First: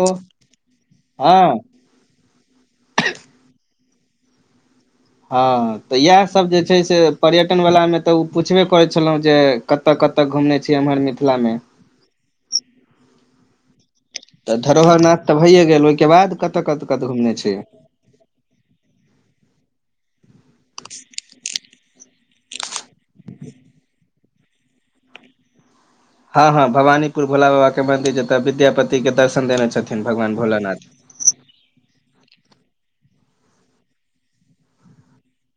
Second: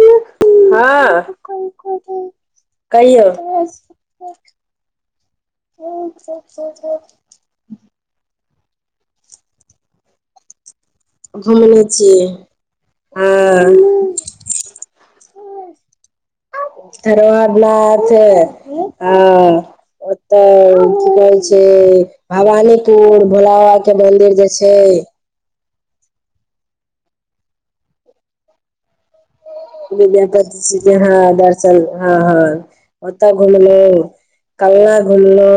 ओ [inaudible] हँ कहियो हँ तऽ इएह सब जे छै से पर्यटन बलामे तऽ ओ पुछबे करै छलहुँ जे कतऽ कतऽ घुमने छी एम्हर मिथि घुमने छीय आ [inaudible] तऽ धरोहर नाथ तऽ भैयए गेल ओहिके बाद कत कत कत घुमने छिय [inaudible] ओतऽ की कहै छै भवानीपुर भोला बाबा केँ मंदिर जे छै हँ हँ भवानीपुर भोला बाबा केँ मंदिर जतऽ विद्यापति केँ दर्शन देने छै विद्यापति से [unintelligible] [unintelligible] हँ हँ ओतऽ घुमलू कलना घुमलू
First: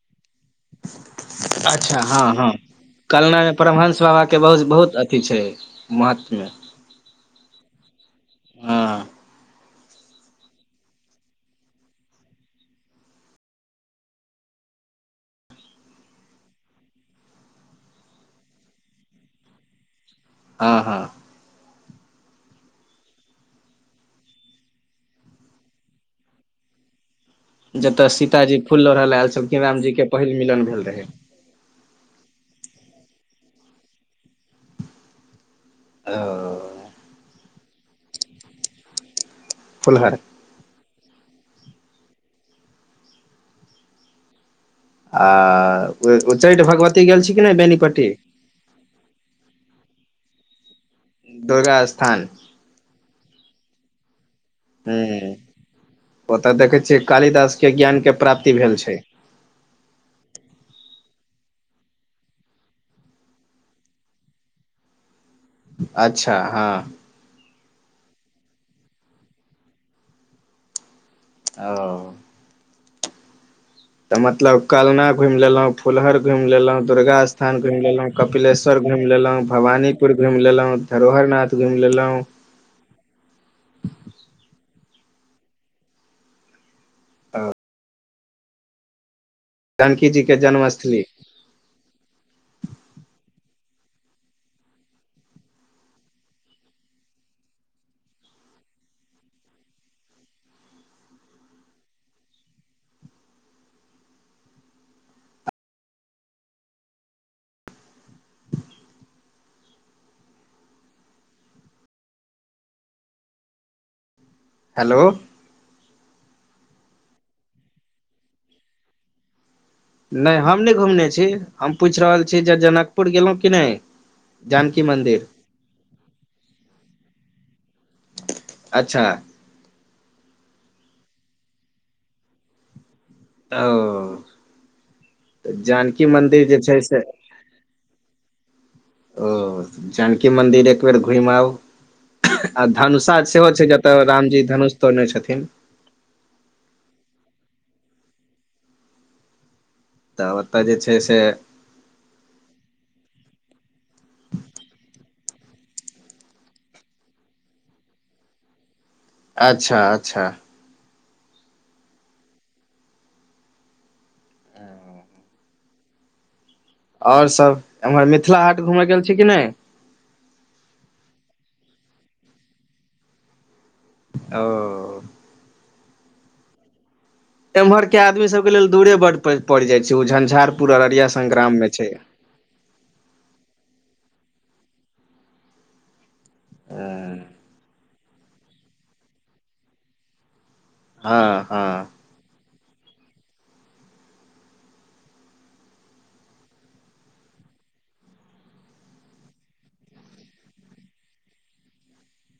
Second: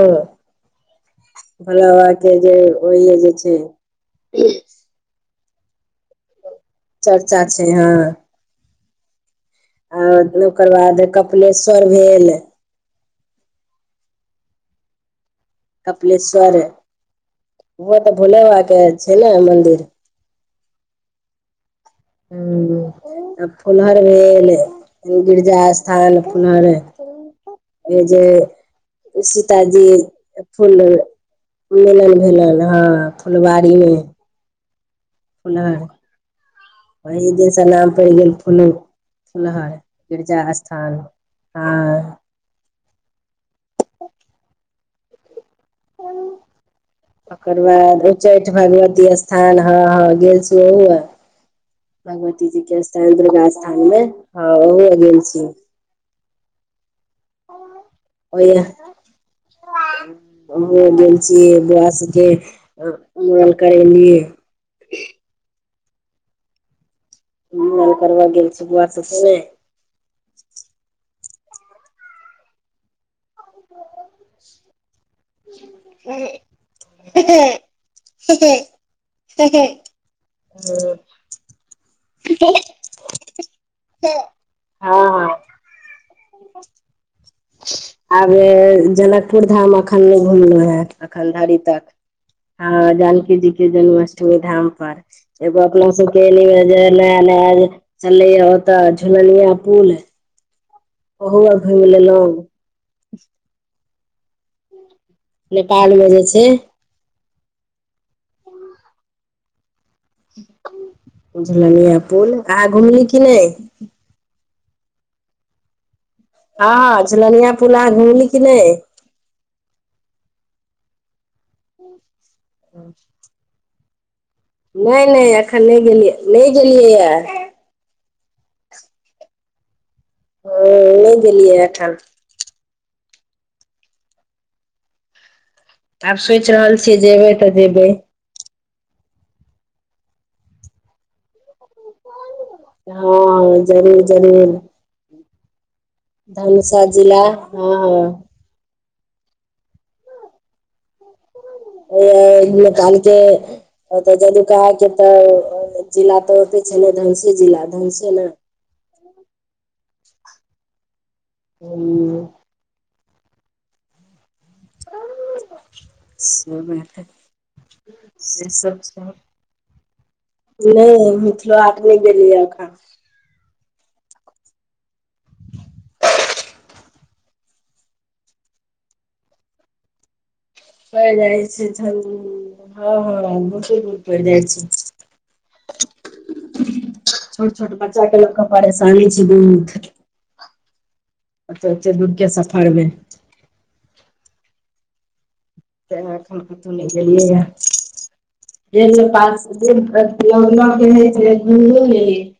अच्छा हँ हँ जे ओहि जे कलना मे छै परमंस बाबा केँ बहुत बहुत अ अथी छै महत्व चर्चा छै हँ हँ हँ ओकर बाद कपिलेश्वर भेल कपिलेश्वर ओहो तऽ भोले बाबा केँ छै नऽ मन्दिर हँ हँ हुँ तऽ फुलहर भेल गिरिजा स्थान फुलहर एहि जतय जे सीताजी फूल लोढ़ऽ लए आयल छलखिन सीताजी रामजी के पहिल मिलन भेल फूल रहै मिलन भेलैन हँ फुलबाड़ी मे [unintelligible] ओ वहि दिनसँ नाम पड़ि गेल फुलो फुलहर गिरिजा स्थान हँ आ उ - उच्चैठ भगवती गेल छी कि नय ओकर बाद बेनीपट्टी उच्चैठ भगवती स्थान हँ हँ गेल घिये अ दुर्गा स्थान भगवती जी केँ [unintelligible] दुर्गा स्थान मे हँ ओहुए गेल हुँ छी ओतऽ देखै छियै कालिदास केँ ज्ञान केँ ओहि ये ओम्हरो गेल छी बौआ सबके मूड़न करेलि अच्छा हँ मुड़न करबऽ गेल छी बुआ सबके नय ओ तऽ मतलब कलना घुइम लेलहुँ फुलहर घुइम लेलहुँ दुर्गा स्थान घुइम लेलहुँ कपिलेश्वर घुइम लेलहुँ भवानीपुर घुइम लेलहुँ हूँ धरोहरनाथ घुइम लेलहुँ हँ हँ ओ आब जनकपुर धाम अखन जानकी जी नय के घुमलहु हे जन्मस्थली अखन धरि तक हँ जानकी जी केँ जन्माष्टमी धाम पर एगो अपना सब केँ एलैय जे नया नया चलले यऽ ओतऽ झूलनिया पुल ओहो अर घुइम लेलहुँ नेपाल मे जे छै झुलनिया पुल अहाँ घुमली की नै हेलो हँ झुलनिया पुला अहाँ घुमली की नै नय हम नय घुमने छी हम पूछि रहल छी जे जनकपुर गेलहुँ की नय नय नय एखन नय गेलियै नय गेलियै यऽ अच्छा ओ नय गेलियै एखन ओ तऽ जानकी आब मन्दिर सोचि जे रहल छै छियै से [inaudible] जेबै तऽ जेबै ओ जानकी मन्दिर एकबेर घुम आउ आ हँ धनुषा सेहो छै जत जरूर रामजी धनुष तोड़ने छथिन धनुसा जिला हऽ तऽ ओतय जे छै से [unintelligible] ओ तऽ जदुकाहा कऽ तऽ जिला तऽ ओते छै ने धनसी जिला धनसे ने अच्छा अच्छा [unintelligible] [unintelligible] [unintelligible] और सब एम्हर मिथिला से हाट घूमय गेल छियै कि नै नै मिथिलो हाट नै गेलियै एखन ओ एम्हर केँ आदमी सब केँ लेल दूरे बड पड़ जाय छै झंझारपुर अररिया पड़ि जाइ संगग्राम में छै हँ हँ बहुत दिन पहिने [unintelligible] [unintelligible] छोट छोट बच्चाे ले कऽ परेशानी छै दुध हँ [inaudible] ओते हँ ओते दुर केँ सफर में तऽ दुआरे एखन कतौ नै गेलियै है [unintelligible]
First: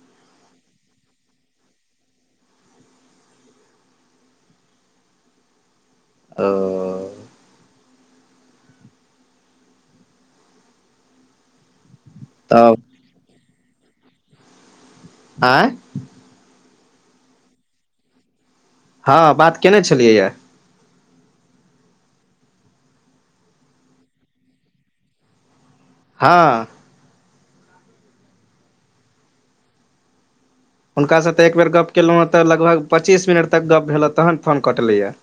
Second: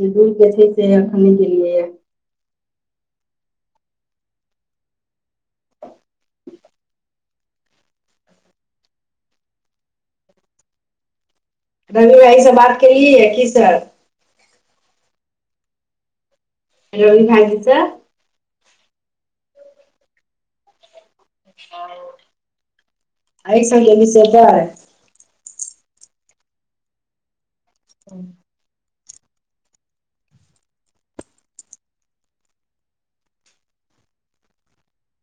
जे दूर कऽ छै से अखन गेलियै या ओ रवि भाईजी से बात तब केलियै है की सब आइ रवि भाईजी स हँ बात केयने छलियै यऽ [unintelligible] अइ सब केँ विषय पर हँ [unintelligible] हुनका स तऽ एक बेेर गप केलौं हँ तऽ लगभग पच्चीस मिनट तक गप्प भेल हँ तहन फोन कटलै यऽ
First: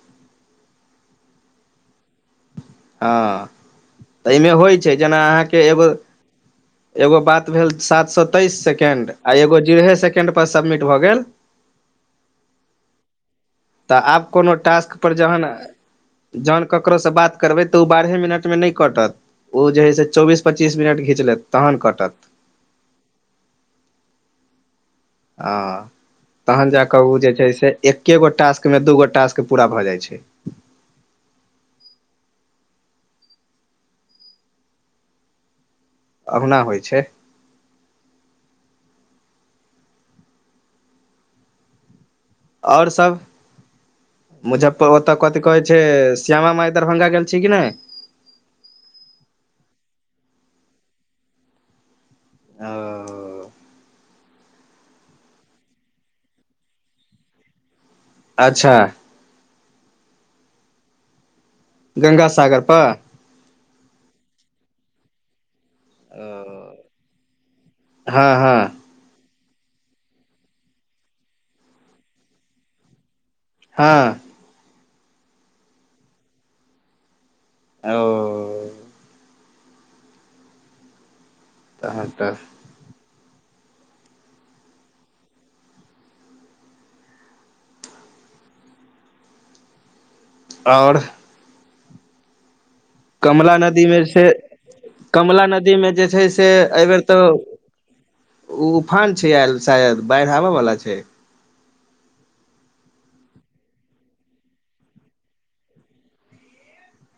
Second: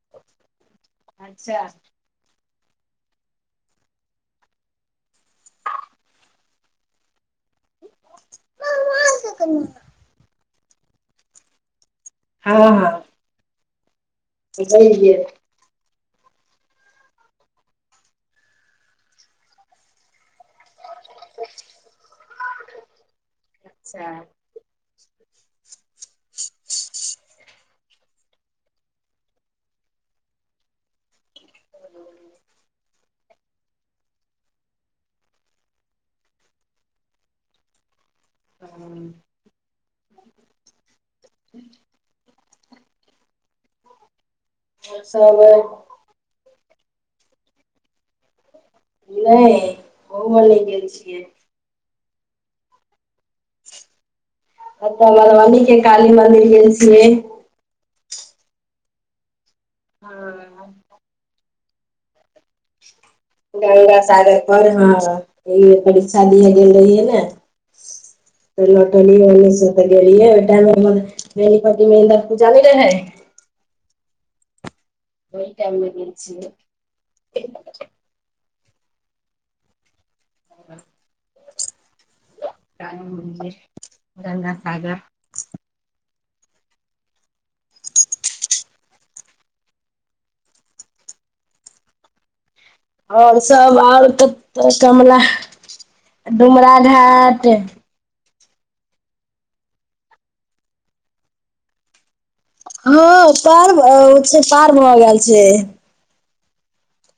अच्छा हँ [inaudible] तऽ एहिमे होइ छै जेना अहाँकेँ एगो [inaudible] एगो बात भेल सात सै तेइस सेकेंड आ एगो जेरहे सेकेंड पर सबमिट भऽ गेल हँ हँ तऽ आब कोनो टास्क पर गेलियै जहन जहन ककरो स बात करबै तऽ ओ बारहे मिनट म नै कटत ओ जे है से चौबीस पच्चीस मिनट घिच लेत तहन कटत सेह हऽ [inaudible] तहन जा कऽ ओ जे छै से एक एक गो टास्क में दूगो टास्क पूरा भऽ जाइ छै ह [unintelligible] ओहुना होइ छै [unintelligible] और सब [inaudible] मुजफ्फर ओ तऽ सब कथी कहै छै श्यामा माई दरभंगा गेल छी कि नै नहि ओमे नहि गेल छियै अ-ओ ओत्त मधुबनी के काली मन्दिर गेल छियै अच्छा हँ गंगासागर प- गंगासागर पर हँ इ- परीक्षा दिए गेल रहियै ने हँ हँ त लौटलियै ओने से तऽ गेलियै ओहि टाइममे बनीपट्टी मे इंन्दर पूजा न रहै हँ ओहि टाइममे गेल छियै अ-ओ ह [inaudible] तहन तऽ काली मन्दिर गङ्गसागर आओर आओर कमला सब नदीमे आओर जे छै तऽ कमला नदीमे जे छै से डुमरा एहिबेर तऽ घाट ओ उफान छै आएल शायद बाढ़ि आबैवला छै हँ पार भ-छै पार भ गैल छै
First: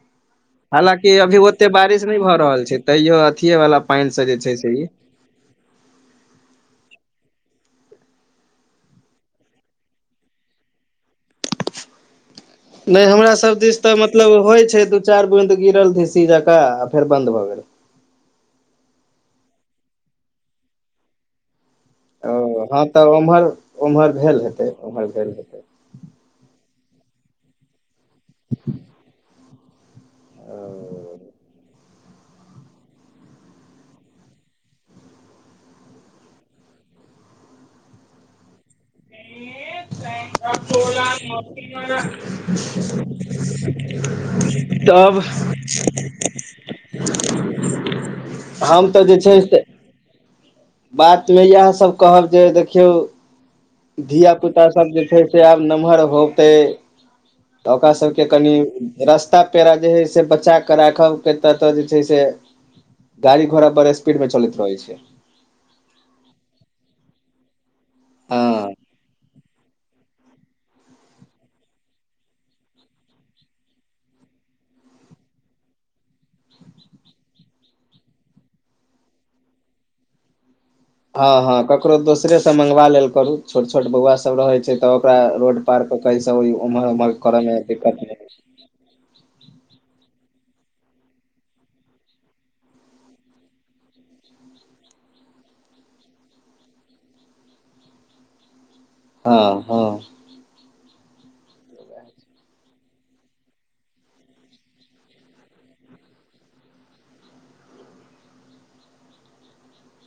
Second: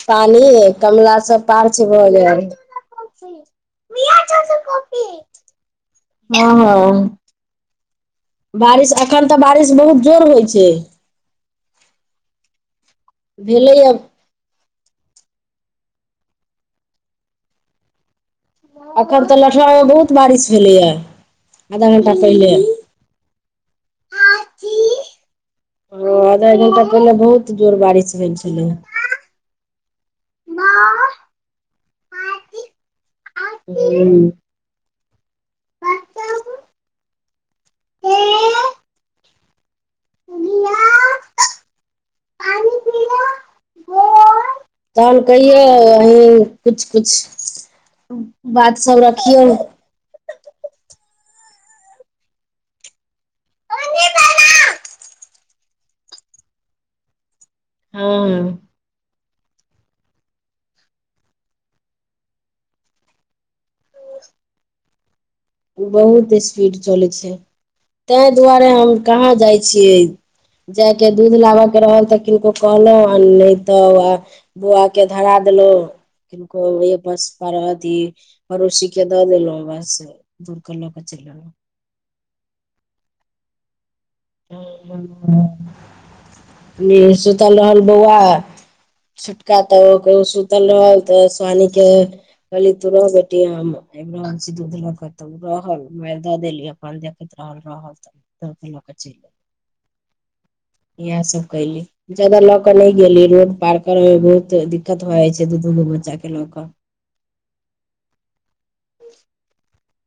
पानि कमला हालाँकि अभी स पार ओते छै बारिश भऽ नहि गेल रहल छै तैयो अथिये वाला पानि से जे छै से ई हँ-हँ बारिश एखन तऽ बारिश बहुत जोर होइ छै नहि हमरा सभ दिस भेलैया तऽ मत- मतलब होइ छै तू चारि बून्द गिरल झींसी जंका आ फेर बन्द भऽ गेल अखन तऽ लठुआ मे बहुत बारिश भेलैया आधा घंटा पहिले तब ओमहर ओमहर भेल हेतै ओम्हर भेल हेतै ओ आधा घन्टा तऽ पहिले बहुत जोर बारिश भेल छलै न आ [inaudible] एक [unintelligible] तहन कहियौ अहीं कुछ कुछ बात हम सब रखियौ बात मे इहाए सब कहब जे देखियौ धिय पुता सब जे छै से आब नमहर होतै तऽ ओकरा सभके कनि हँ रस्ता पेड़ा जे हइ से बचा क राखब केतऽ तऽ जे छै से गाड़ी घोड़ा बड़ स्पीड मे चलैत रहैत छै बहुत स्पीड चलै छै तैं दुआरे हँ हम कहाँ जाइ छियै जाएके दूध लाबऽ कऽ रहल तऽ किनको कहलहूँ आ नहि तऽ आ बौआकेँ धरा देलहुँ किनको बस अथि पड़ोसी के दऽ देलौं बस दूर कलौं हँ हँ ककरो दोसरे से मंगवा लेल करु छोट छोट बौआ सब सब रहे छै तऽ ओकरा हम्म, रोड पार क कऽ ऐसऽ एमहर उमहर करै मे सुतल रहल दिक्कत नहि बौआ होइ छै छोटका तऽ ओ सुतल रहल तऽ सुहानी के कहली तु रह बेटी हम आबि रहल छी दूध ल कऽ तऽ ओ रहल मे द देली अपन देखैत रहल त अछि हँ हँ इहे सब कयली जादा लऽ कऽ नहि गेली रोड पार करैमे बहुत दिक्कत भऽ जाइ छै दू दू गो बच्चाके लऽ कऽ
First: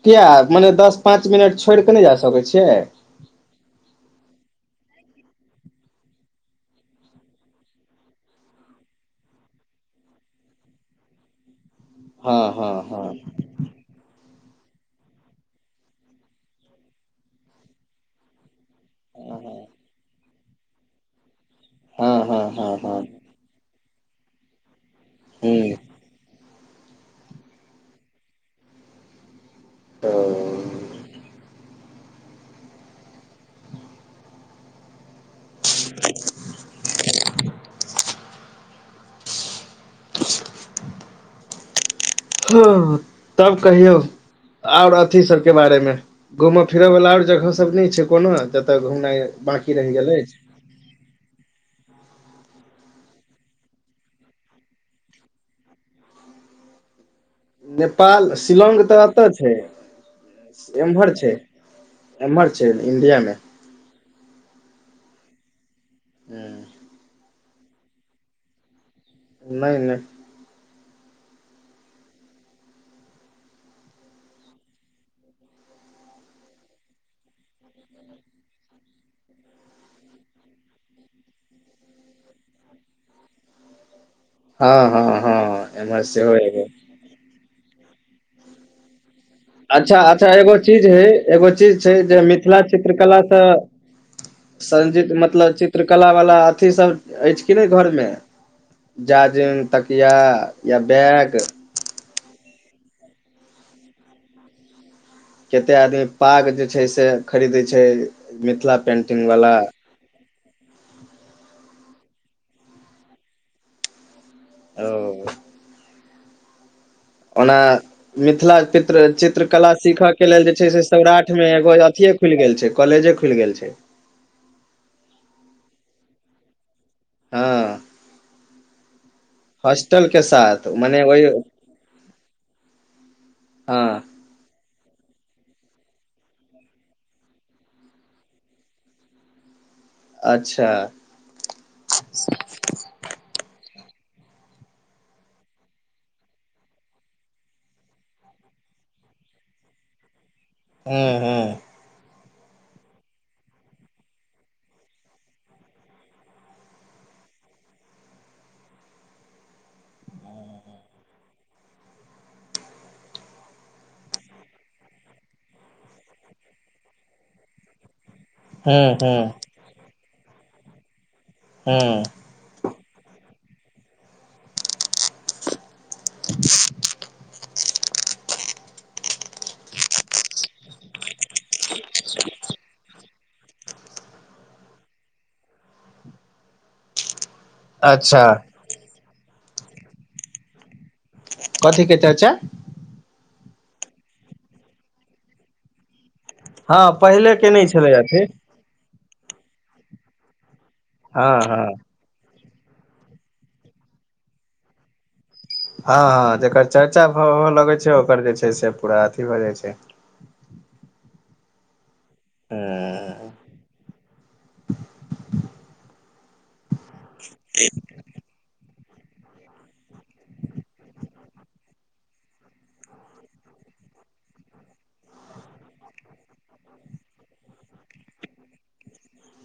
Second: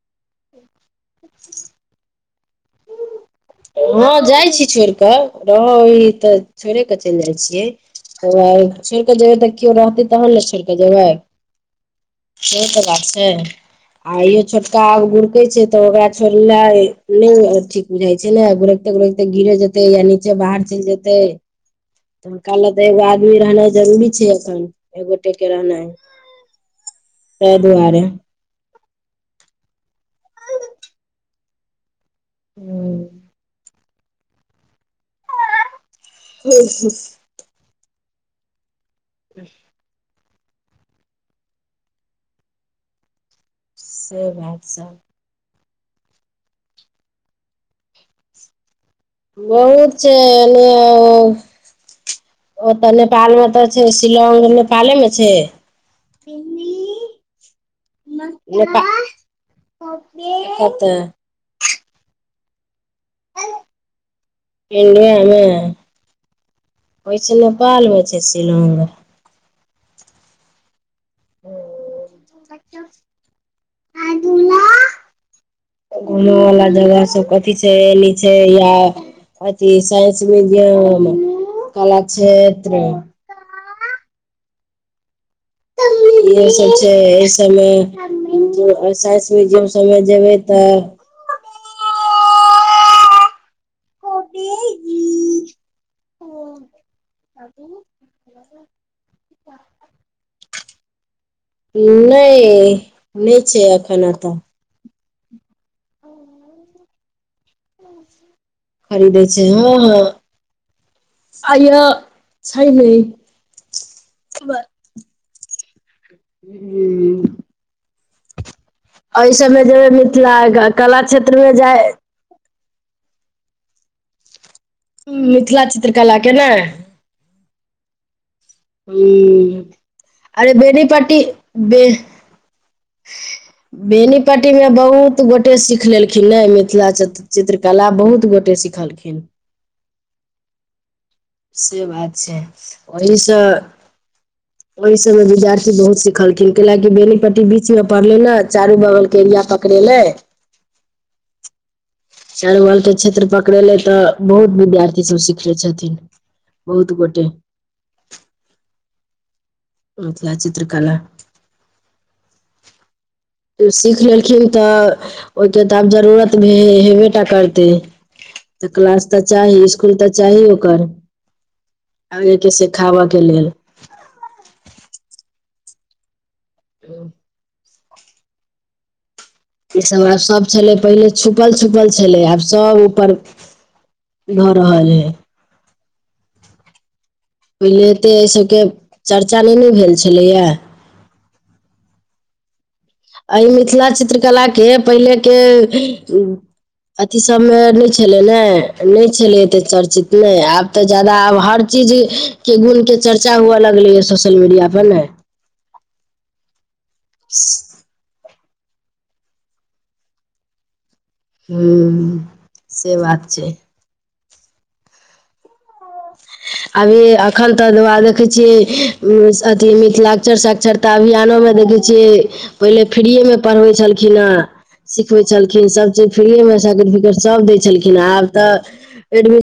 किए मने दस पाँच मिनट छोड़ि कऽ नय जा सकै छियै हँ जाइ छी छोड़ि कऽ रहै तऽ छोड़े कऽ चलि जाइ छियै तऽ छोड़िकऽ जेबै तऽ केओ रहतै तहन ने छोड़िकऽ जेबै हँ से हँ तऽ बात हँ छै। आ इहो छोटका आब गुुरकै छै तऽ ओकरा छोड़नाइ ने ठीक बुझाइ छै ने गुरक केते गिरे जेतै या नीचे बाहर चलि जेतै। हँ हँ हिनका लग हँ तऽ हँ एगो आदमी रहनाइ जरूरी छै एखन एकगोटे के हूँ रहनाय। तइ दुआरे ओ हुँ [inaudible] [inaudible] [inaudible] [inaudible] हँ तब कहियौ से बात आओर आद अथी सब के बारे मे घूमय फिरए वाला आओर जगह सब नय छै कोनो जते घुमना य बहुत छै एलियै ओ ओ तऽ नेपाल मे तऽ छै शिलौंग नेपाले मे छै मम्मी [inaudible] नेपाल शिलौंग तऽ एतऽ छै कतऽ एम्हर छै एम्हर छै इंडिया मे इंडिये मे हँ होइ छै नेपाल मे छै शिलौंग नय नय [inaudible] घुमै वाला जगह सब कथी छै एनी छै या अथी साइंस मिडियम कला क्षेत्र हँ हँ हँ एम्हर सेहो इहे एगो सब छै एहि सबमे साइंस म्यूजियम सबमे अच्छा अच्छा जेबै एगो तऽ चीज हय एगो चीज छै जे मिथिला चित्रकला सँ संजीत मतलब चित्रकला वला अथीसभ अछि की नय घरमे [inaudible] जाजिम तकिया या बैग नय नय छै अखन एतऽ केते आदमी पाग जे छै से खरीदै छै मिथिला खरीदै पेंटिंग छै वाला हँ हँ आय छै नय खबर। ओ हूँ ओना मिथिला पित्र एहि सबमे चित्रकला जेबै सिखय के मिथिला लेलऽ जे छै से कला सौराठ मे क्षेत्रमे एगो जाय अथि खुलि गेल छै कलेजे खुलि गेल छै मिथिला चित्रकला के न ह ह के अरे साथ मने बेनीपटटी ओहि ब हँ बेनीपट्टी मे बहुत गोटे सिख लेलखिन मिथिला च चित्रकला बहुत गोटे सिखल खिन अच्छा। से बात छै ओहीस ओहि सभ मे विद्यार्थी बहुत सिखलखिन कऽ लाकी बेनीपट्टी बीच मे पढ़ले ने चारू बगल के एरिया पकड़ेले। हू चार बल के क्षेत्र पकड़ेले तऽ बहुत विद्यार्थी सभ सिखले छथिन। बहुत गोटे। मिथिला चित्रकला। सीख लेलखिन त ओहिके तऽ आब जरूत भऽ हेबेटा करतै तऽ हूँ क्लास तऽ हूँ चाही स्कुल त चाही ओकर हू जे के से खाबऽ के लेल। [unintelligible] [unintelligible] ईसभ आब सभ छलै। पहिले छुपल छुपल छलै। आब सभ ऊपर भऽ रहल है। पहिले एते अच्छा एहि सभके चर्चा नहि ने भेल छलैया। कथी के चर्चा एहि मिथिला चित्रकला के पहिले के। हँ अथी पहिले के सभमे नहि छलै अथी ने। नहि छलै एते चर्चि नहि आब तऽ जादा आब हँ हँ हर चीज के गुण के चर्चा हुए लगले ये सोशल मीडिया पर न ह ह जेकर चर्चा भ लगैत छै ओकर जे छै से पूरा अथी भऽ जाइत छै हू से हँ बात छै अभी एखन तक दुअरा देखै छियै अथी मिथिला क्षर साक्षरता अभियानो मे देखै छियै पहिले फ्रीए मे पढ़बै छलखिन हे सिखबै छलखिन सभ चीज फ्रीए मे सर्टिफिकेट सभ दै छलखिन आब तऽ ए